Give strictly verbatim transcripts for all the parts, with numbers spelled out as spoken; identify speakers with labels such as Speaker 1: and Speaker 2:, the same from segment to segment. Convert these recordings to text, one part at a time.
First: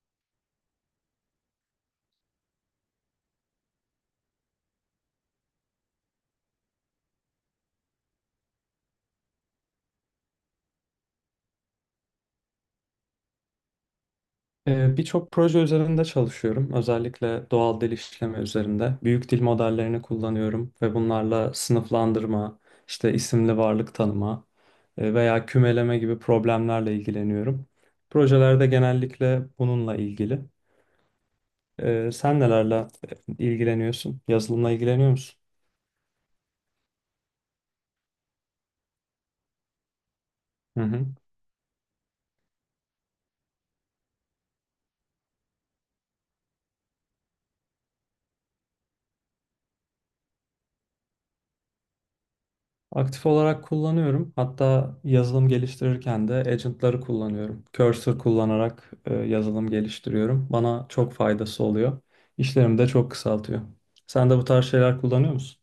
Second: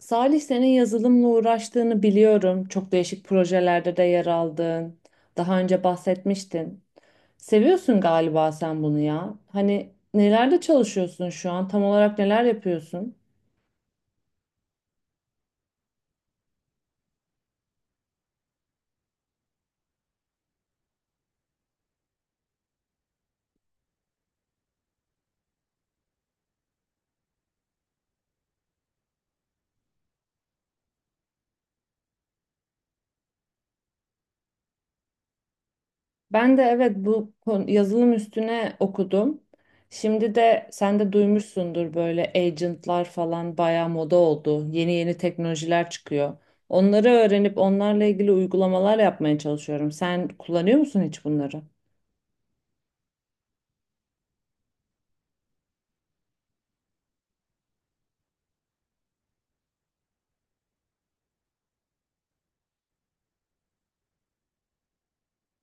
Speaker 1: Salih senin yazılımla uğraştığını biliyorum. Çok değişik projelerde de yer aldın. Daha önce bahsetmiştin. Seviyorsun galiba sen bunu ya. Hani nelerde çalışıyorsun şu an? Tam olarak neler yapıyorsun?
Speaker 2: Ee, Birçok proje üzerinde çalışıyorum. Özellikle doğal dil işleme üzerinde. Büyük dil modellerini kullanıyorum ve bunlarla sınıflandırma, işte isimli varlık tanıma e, veya kümeleme gibi problemlerle ilgileniyorum. Projelerde genellikle bununla ilgili. Ee, Sen nelerle ilgileniyorsun? Yazılımla ilgileniyor musun?
Speaker 1: Ben de evet bu kon- yazılım üstüne okudum. Şimdi de
Speaker 2: Hı
Speaker 1: sen
Speaker 2: hı.
Speaker 1: de duymuşsundur böyle agentlar falan bayağı moda oldu. Yeni yeni teknolojiler çıkıyor. Onları öğrenip onlarla ilgili uygulamalar yapmaya çalışıyorum. Sen kullanıyor musun hiç bunları?
Speaker 2: Aktif olarak kullanıyorum. Hatta yazılım geliştirirken de agentları kullanıyorum. Cursor kullanarak e, yazılım geliştiriyorum. Bana çok faydası oluyor. İşlerimi de çok kısaltıyor. Sen de bu tarz şeyler kullanıyor musun?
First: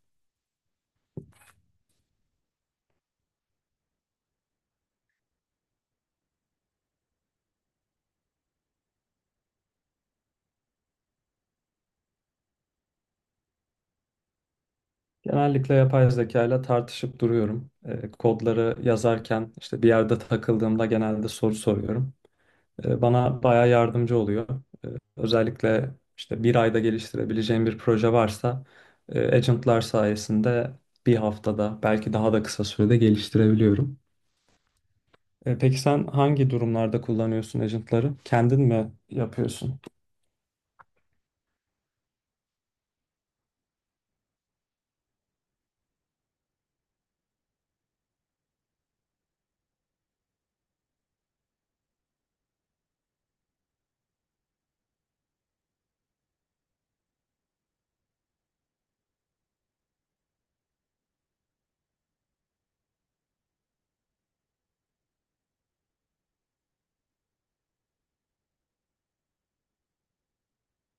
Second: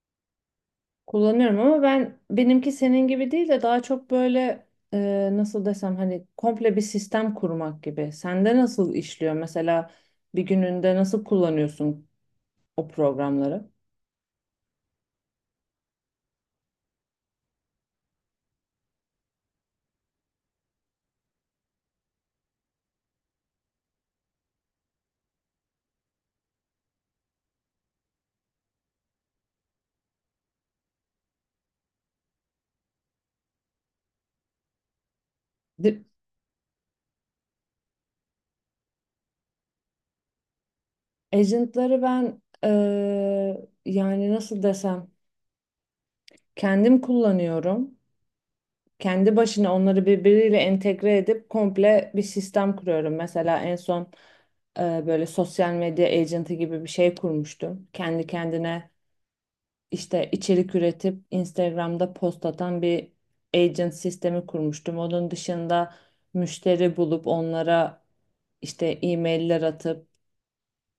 Speaker 1: Kullanıyorum ama ben benimki senin gibi değil de daha çok böyle e, nasıl desem hani komple bir sistem kurmak gibi. Sende nasıl işliyor mesela bir gününde nasıl kullanıyorsun o programları?
Speaker 2: Genellikle yapay zeka ile tartışıp duruyorum. E, kodları yazarken işte bir yerde takıldığımda genelde soru soruyorum. E, Bana bayağı yardımcı oluyor. E, Özellikle işte bir ayda geliştirebileceğim bir proje varsa e, agentlar sayesinde bir haftada belki daha da kısa sürede geliştirebiliyorum. E, Peki
Speaker 1: Di-
Speaker 2: sen hangi durumlarda kullanıyorsun agentları? Kendin mi yapıyorsun?
Speaker 1: Agent'ları ben eee, yani nasıl desem kendim kullanıyorum. Kendi başına onları birbiriyle entegre edip komple bir sistem kuruyorum. Mesela en son eee, böyle sosyal medya agent'ı gibi bir şey kurmuştum. Kendi kendine işte içerik üretip Instagram'da post atan bir agent sistemi kurmuştum. Onun dışında müşteri bulup onlara işte e-mailler atıp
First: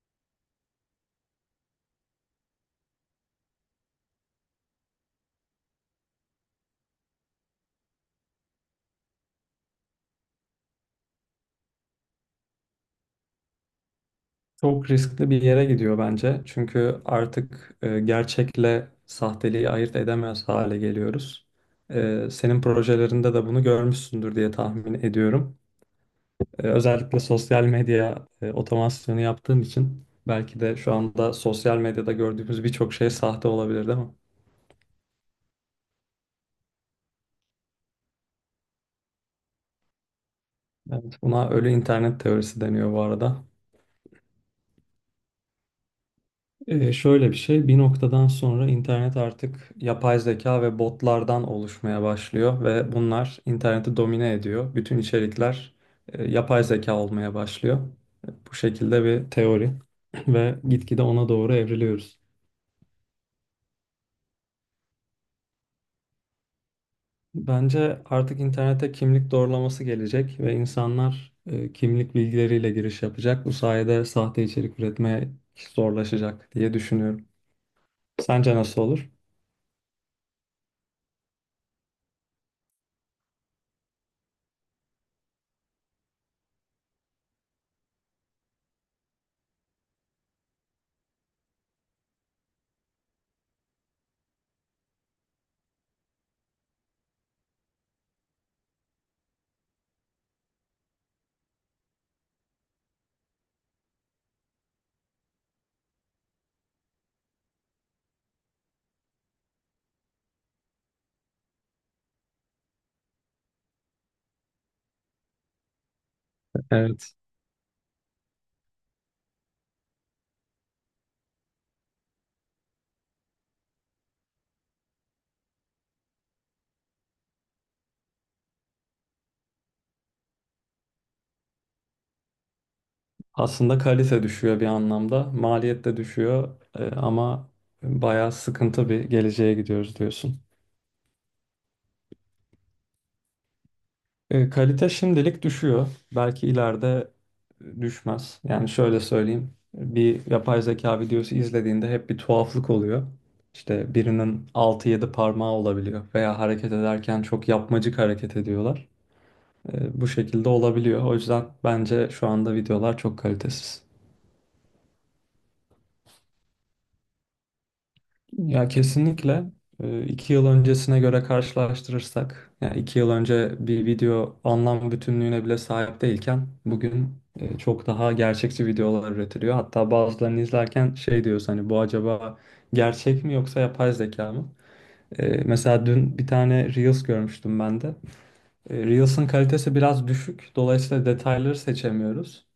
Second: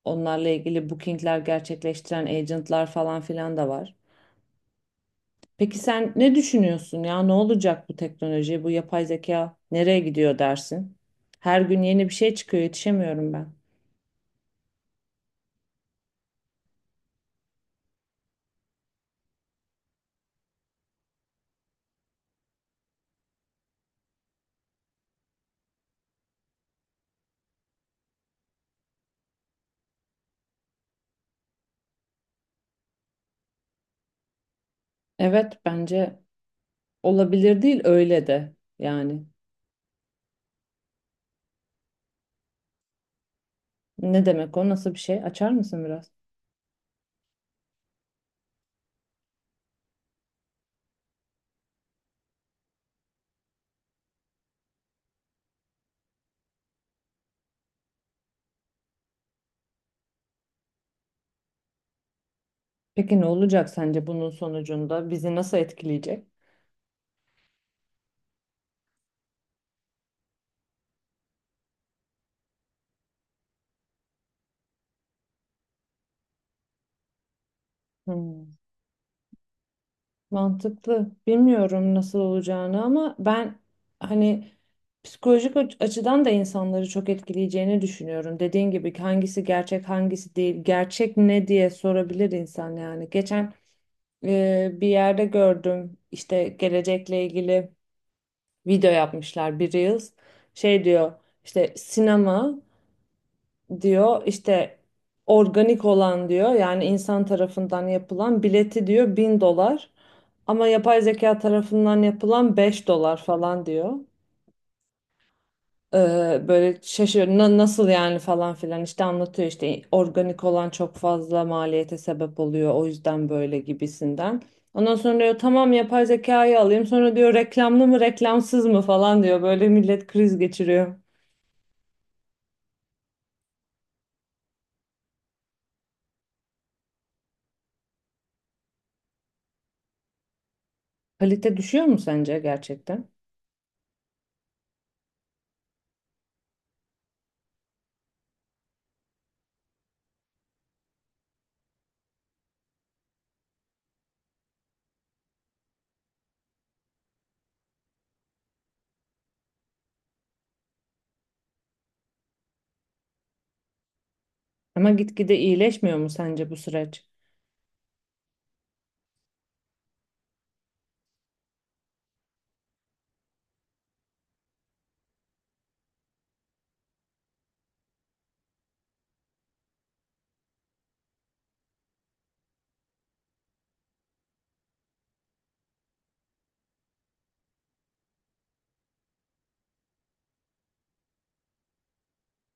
Speaker 1: onlarla ilgili bookingler gerçekleştiren agentlar falan filan da var. Peki sen ne düşünüyorsun ya? Ne olacak bu teknoloji, bu yapay zeka nereye gidiyor dersin? Her gün yeni bir şey çıkıyor, yetişemiyorum ben.
Speaker 2: Çok riskli bir yere gidiyor bence. Çünkü artık e, gerçekle sahteliği ayırt edemez hale geliyoruz. E, Senin projelerinde de bunu görmüşsündür diye tahmin ediyorum. Ee, Özellikle sosyal medya e, otomasyonu yaptığım için belki de şu anda sosyal medyada gördüğümüz birçok şey sahte olabilir değil mi?
Speaker 1: Evet, bence olabilir değil öyle de yani.
Speaker 2: Evet. Buna ölü internet teorisi deniyor bu arada.
Speaker 1: Ne demek o? Nasıl bir şey? Açar mısın biraz?
Speaker 2: Ee, şöyle bir şey, bir noktadan sonra internet artık yapay zeka ve botlardan oluşmaya başlıyor ve bunlar interneti domine ediyor. Bütün içerikler e, yapay zeka olmaya başlıyor. Bu şekilde bir teori ve gitgide ona doğru evriliyoruz.
Speaker 1: Peki ne olacak sence bunun sonucunda? Bizi nasıl etkileyecek?
Speaker 2: Bence artık internete kimlik doğrulaması gelecek ve insanlar e, kimlik bilgileriyle giriş yapacak. Bu sayede sahte içerik üretmeye zorlaşacak diye düşünüyorum.
Speaker 1: Hmm.
Speaker 2: Sence nasıl olur?
Speaker 1: Mantıklı. Bilmiyorum nasıl olacağını ama ben hani psikolojik aç- açıdan da insanları çok etkileyeceğini düşünüyorum. Dediğin gibi hangisi gerçek hangisi değil, gerçek ne diye sorabilir insan yani. Geçen e, bir yerde gördüm işte gelecekle ilgili video yapmışlar bir Reels. Şey diyor işte sinema diyor işte organik olan diyor yani insan tarafından yapılan bileti diyor bin dolar ama yapay zeka tarafından yapılan beş dolar falan diyor. Ee, böyle
Speaker 2: Evet.
Speaker 1: şaşırıyor, "Na- nasıl yani" falan filan işte anlatıyor, işte organik olan çok fazla maliyete sebep oluyor o yüzden böyle gibisinden. Ondan sonra diyor tamam yapay zekayı alayım, sonra diyor reklamlı mı reklamsız mı falan diyor, böyle millet kriz geçiriyor.
Speaker 2: Aslında kalite düşüyor bir anlamda. Maliyet de düşüyor e, ama bayağı sıkıntı bir geleceğe gidiyoruz diyorsun.
Speaker 1: Kalite düşüyor mu sence gerçekten?
Speaker 2: E, kalite şimdilik düşüyor. Belki ileride e, düşmez. Yani şöyle söyleyeyim. Bir yapay zeka videosu izlediğinde hep bir tuhaflık oluyor. İşte birinin altı yedi parmağı olabiliyor veya hareket ederken çok yapmacık hareket ediyorlar. E, bu şekilde olabiliyor. O yüzden bence şu anda videolar çok kalitesiz.
Speaker 1: Ama gitgide iyileşmiyor mu sence bu süreç?
Speaker 2: Ya kesinlikle e, iki yıl öncesine göre karşılaştırırsak, yani iki yıl önce bir video anlam bütünlüğüne bile sahip değilken bugün e, çok daha gerçekçi videolar üretiliyor. Hatta bazılarını izlerken şey diyoruz hani bu acaba gerçek mi yoksa yapay zeka mı? E, Mesela dün bir tane Reels görmüştüm ben de. E, Reels'ın kalitesi biraz düşük, dolayısıyla detayları seçemiyoruz.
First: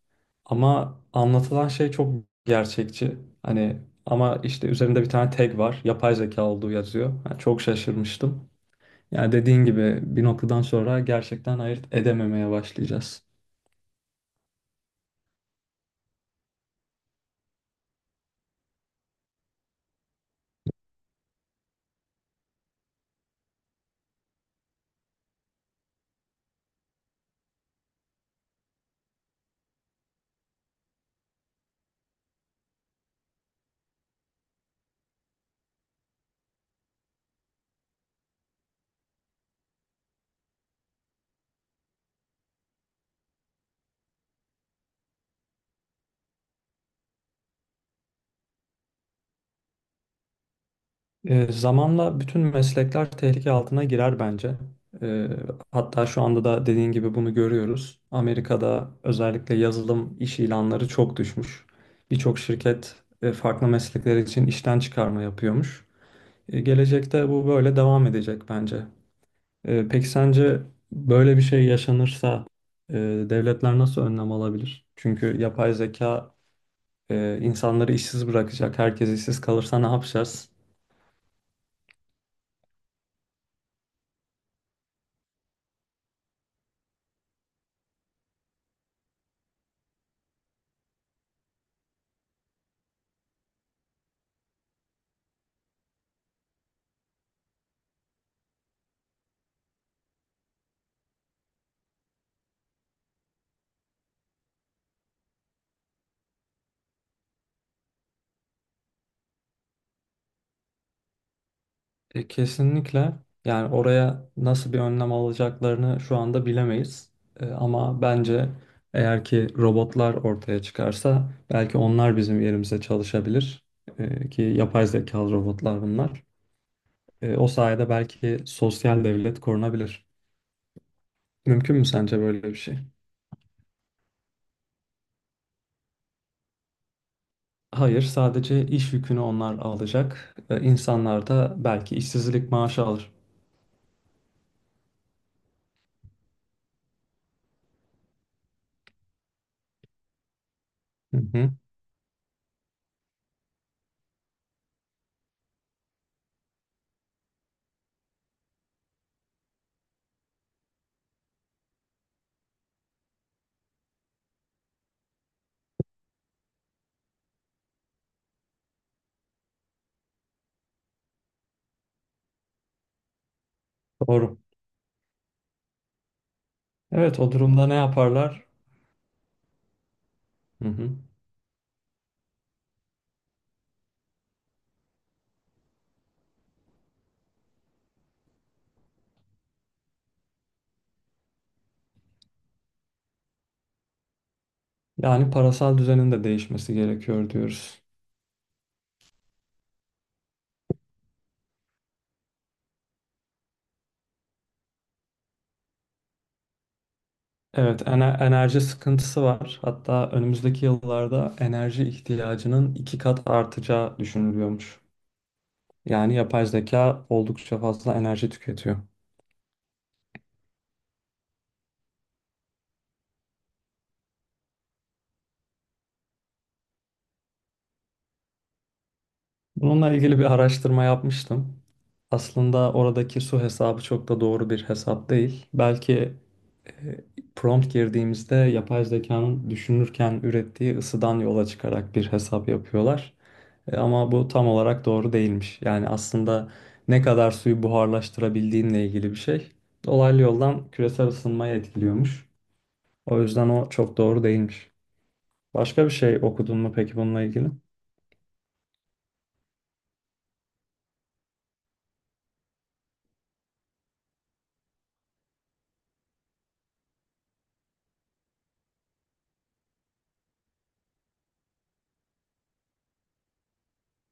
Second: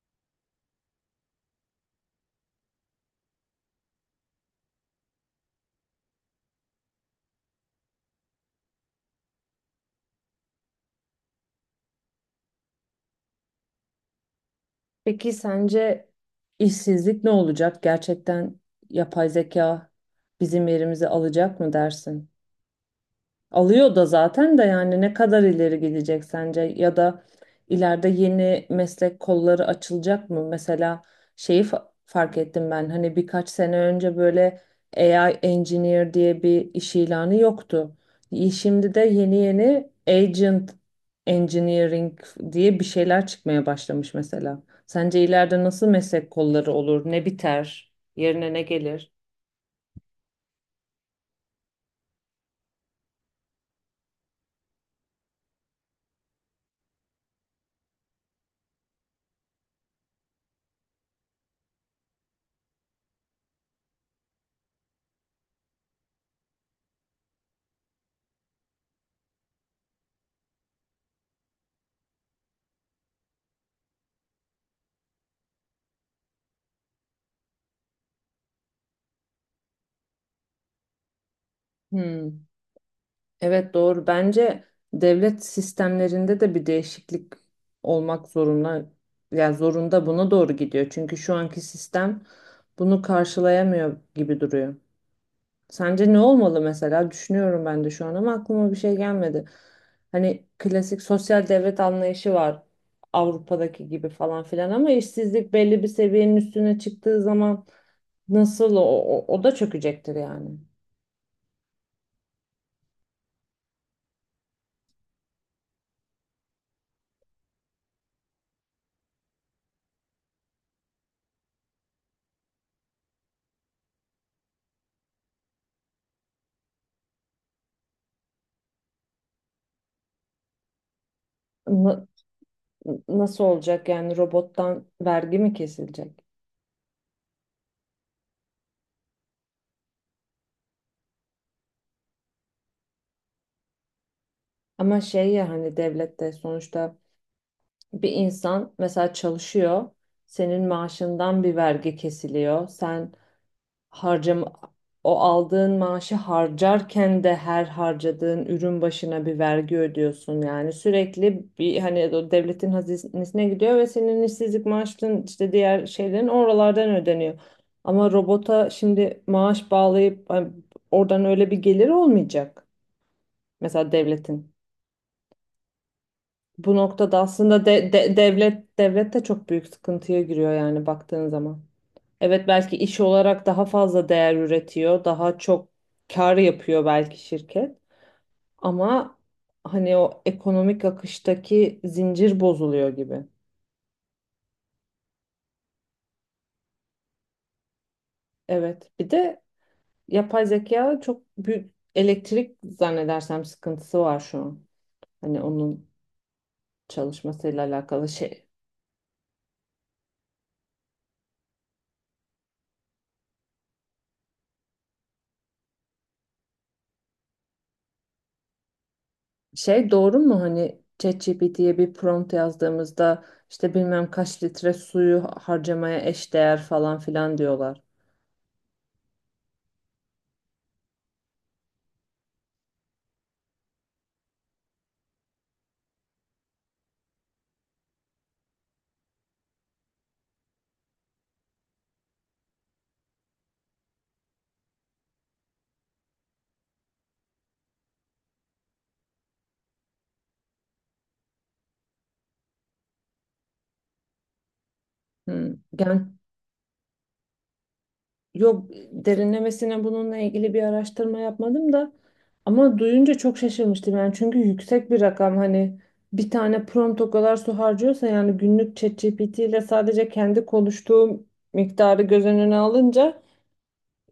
Speaker 2: Ama anlatılan şey çok gerçekçi. Hani ama işte üzerinde bir tane tag var. Yapay zeka olduğu yazıyor. Yani çok şaşırmıştım. Yani dediğin gibi bir noktadan sonra gerçekten ayırt edememeye başlayacağız.
Speaker 1: Peki sence işsizlik ne olacak? Gerçekten yapay zeka bizim yerimizi alacak mı dersin? Alıyor da zaten de, yani ne kadar ileri gidecek sence ya da ileride yeni meslek kolları açılacak mı? Mesela şeyi fa- fark ettim ben, hani birkaç sene önce böyle A I engineer diye bir iş ilanı yoktu. Y- Şimdi de yeni yeni agent engineering diye bir şeyler çıkmaya başlamış mesela. Sence ileride nasıl meslek kolları olur? Ne biter? Yerine ne gelir?
Speaker 2: Ee, zamanla bütün meslekler tehlike altına girer bence. Ee, Hatta şu anda da dediğin gibi bunu görüyoruz. Amerika'da özellikle yazılım iş ilanları çok düşmüş. Birçok şirket e, farklı meslekler için işten çıkarma yapıyormuş. E, Gelecekte bu böyle devam edecek bence. Ee, peki sence böyle bir şey yaşanırsa e, devletler nasıl önlem alabilir? Çünkü yapay zeka e, insanları işsiz bırakacak. Herkes işsiz kalırsa ne yapacağız?
Speaker 1: Hmm. Evet, doğru. Bence devlet sistemlerinde de bir değişiklik olmak zorunda. Yani zorunda, buna doğru gidiyor. Çünkü şu anki sistem bunu karşılayamıyor gibi duruyor. Sence ne olmalı mesela? Düşünüyorum ben de şu an ama aklıma bir şey gelmedi. Hani klasik sosyal devlet anlayışı var, Avrupa'daki gibi falan filan, ama işsizlik belli bir seviyenin üstüne çıktığı zaman nasıl o, o, o da çökecektir yani.
Speaker 2: E, kesinlikle yani oraya nasıl bir önlem alacaklarını şu anda bilemeyiz. E, ama bence eğer ki robotlar ortaya çıkarsa belki onlar bizim yerimize çalışabilir. E, ki yapay zekalı robotlar bunlar. E, o sayede belki sosyal devlet korunabilir. Mümkün mü
Speaker 1: Na-
Speaker 2: sence böyle bir şey?
Speaker 1: nasıl olacak yani, robottan vergi mi kesilecek?
Speaker 2: Hayır, sadece iş yükünü onlar alacak. Ee, İnsanlar da belki işsizlik maaşı alır.
Speaker 1: Ama şey ya, hani devlette sonuçta bir insan mesela çalışıyor, senin
Speaker 2: Hı
Speaker 1: maaşından
Speaker 2: hı,
Speaker 1: bir vergi kesiliyor. Sen harcam o aldığın maaşı harcarken de her harcadığın ürün başına bir vergi ödüyorsun. Yani sürekli bir hani o devletin hazinesine gidiyor ve senin işsizlik maaşın, işte diğer şeylerin oralardan ödeniyor. Ama robota şimdi maaş bağlayıp hani oradan öyle bir gelir olmayacak. Mesela
Speaker 2: doğru.
Speaker 1: devletin. Bu noktada
Speaker 2: Evet, o
Speaker 1: aslında
Speaker 2: durumda ne
Speaker 1: de- de-
Speaker 2: yaparlar?
Speaker 1: devlet devlet de çok büyük sıkıntıya giriyor
Speaker 2: Hı
Speaker 1: yani
Speaker 2: hı.
Speaker 1: baktığın zaman. Evet, belki iş olarak daha fazla değer üretiyor, daha çok kar yapıyor belki şirket, ama hani o ekonomik akıştaki zincir bozuluyor gibi.
Speaker 2: Yani parasal düzenin de değişmesi gerekiyor diyoruz.
Speaker 1: Evet. Bir de yapay zeka çok büyük elektrik zannedersem sıkıntısı var şu an. Hani onun çalışmasıyla
Speaker 2: Evet,
Speaker 1: alakalı
Speaker 2: ene-
Speaker 1: şey.
Speaker 2: enerji sıkıntısı var. Hatta önümüzdeki yıllarda enerji ihtiyacının iki kat artacağı düşünülüyormuş. Yani yapay zeka oldukça fazla enerji tüketiyor.
Speaker 1: Şey, doğru mu hani ChatGPT'ye bir prompt yazdığımızda işte bilmem kaç litre suyu harcamaya eşdeğer falan filan diyorlar.
Speaker 2: Bununla ilgili bir araştırma yapmıştım. Aslında oradaki su hesabı çok da doğru bir hesap değil. Belki e, prompt girdiğimizde yapay zekanın düşünürken ürettiği ısıdan yola çıkarak bir hesap yapıyorlar. E, Ama bu tam olarak doğru değilmiş. Yani aslında ne kadar suyu buharlaştırabildiğinle ilgili bir şey. Dolaylı yoldan küresel ısınmayı etkiliyormuş. O yüzden o çok doğru değilmiş.
Speaker 1: Hmm.
Speaker 2: Başka bir
Speaker 1: Yani
Speaker 2: şey okudun mu peki bununla ilgili?
Speaker 1: yok, derinlemesine bununla ilgili bir araştırma yapmadım da ama duyunca çok şaşırmıştım yani, çünkü yüksek bir rakam, hani bir tane prompt o kadar su harcıyorsa yani günlük ChatGPT ile sadece kendi konuştuğum miktarı göz önüne alınca.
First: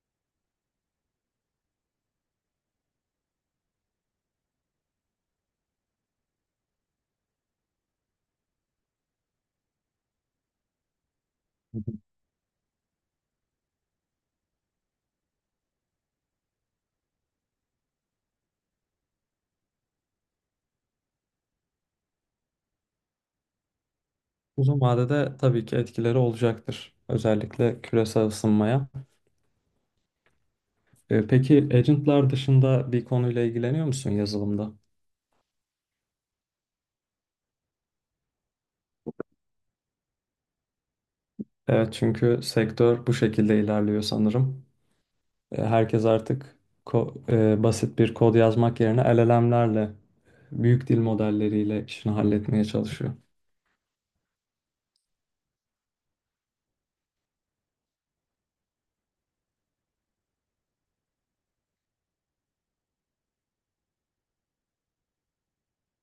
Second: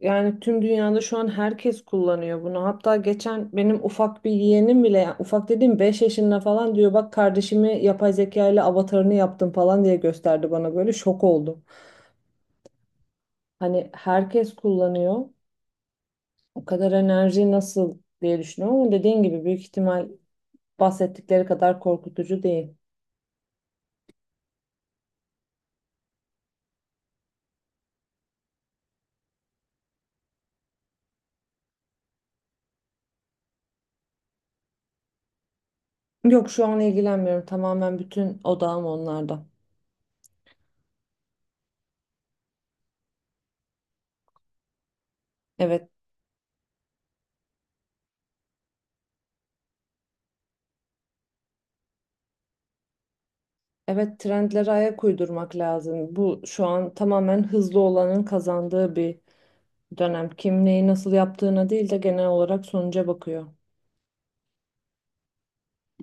Speaker 1: Yani tüm dünyada şu an herkes kullanıyor bunu. Hatta geçen benim ufak bir yeğenim bile, yani ufak dediğim beş yaşında falan, diyor bak kardeşimi yapay zeka ile avatarını yaptım falan diye gösterdi bana, böyle şok oldum. Hani herkes kullanıyor. O kadar enerji nasıl diye düşünüyorum ama dediğin gibi büyük ihtimal bahsettikleri kadar korkutucu değil.
Speaker 2: Uzun vadede tabii ki etkileri olacaktır. Özellikle küresel ısınmaya. Ee, peki agentlar dışında bir konuyla ilgileniyor musun yazılımda?
Speaker 1: Yok, şu an ilgilenmiyorum. Tamamen bütün odağım onlarda.
Speaker 2: Evet çünkü sektör bu şekilde ilerliyor sanırım. Ee,
Speaker 1: Evet.
Speaker 2: herkes artık ko- e, basit bir kod yazmak yerine L L M'lerle, büyük dil modelleriyle işini halletmeye çalışıyor.
Speaker 1: Evet, trendlere ayak uydurmak lazım. Bu şu an tamamen hızlı olanın kazandığı bir dönem. Kim neyi nasıl yaptığına değil de genel olarak sonuca bakıyor.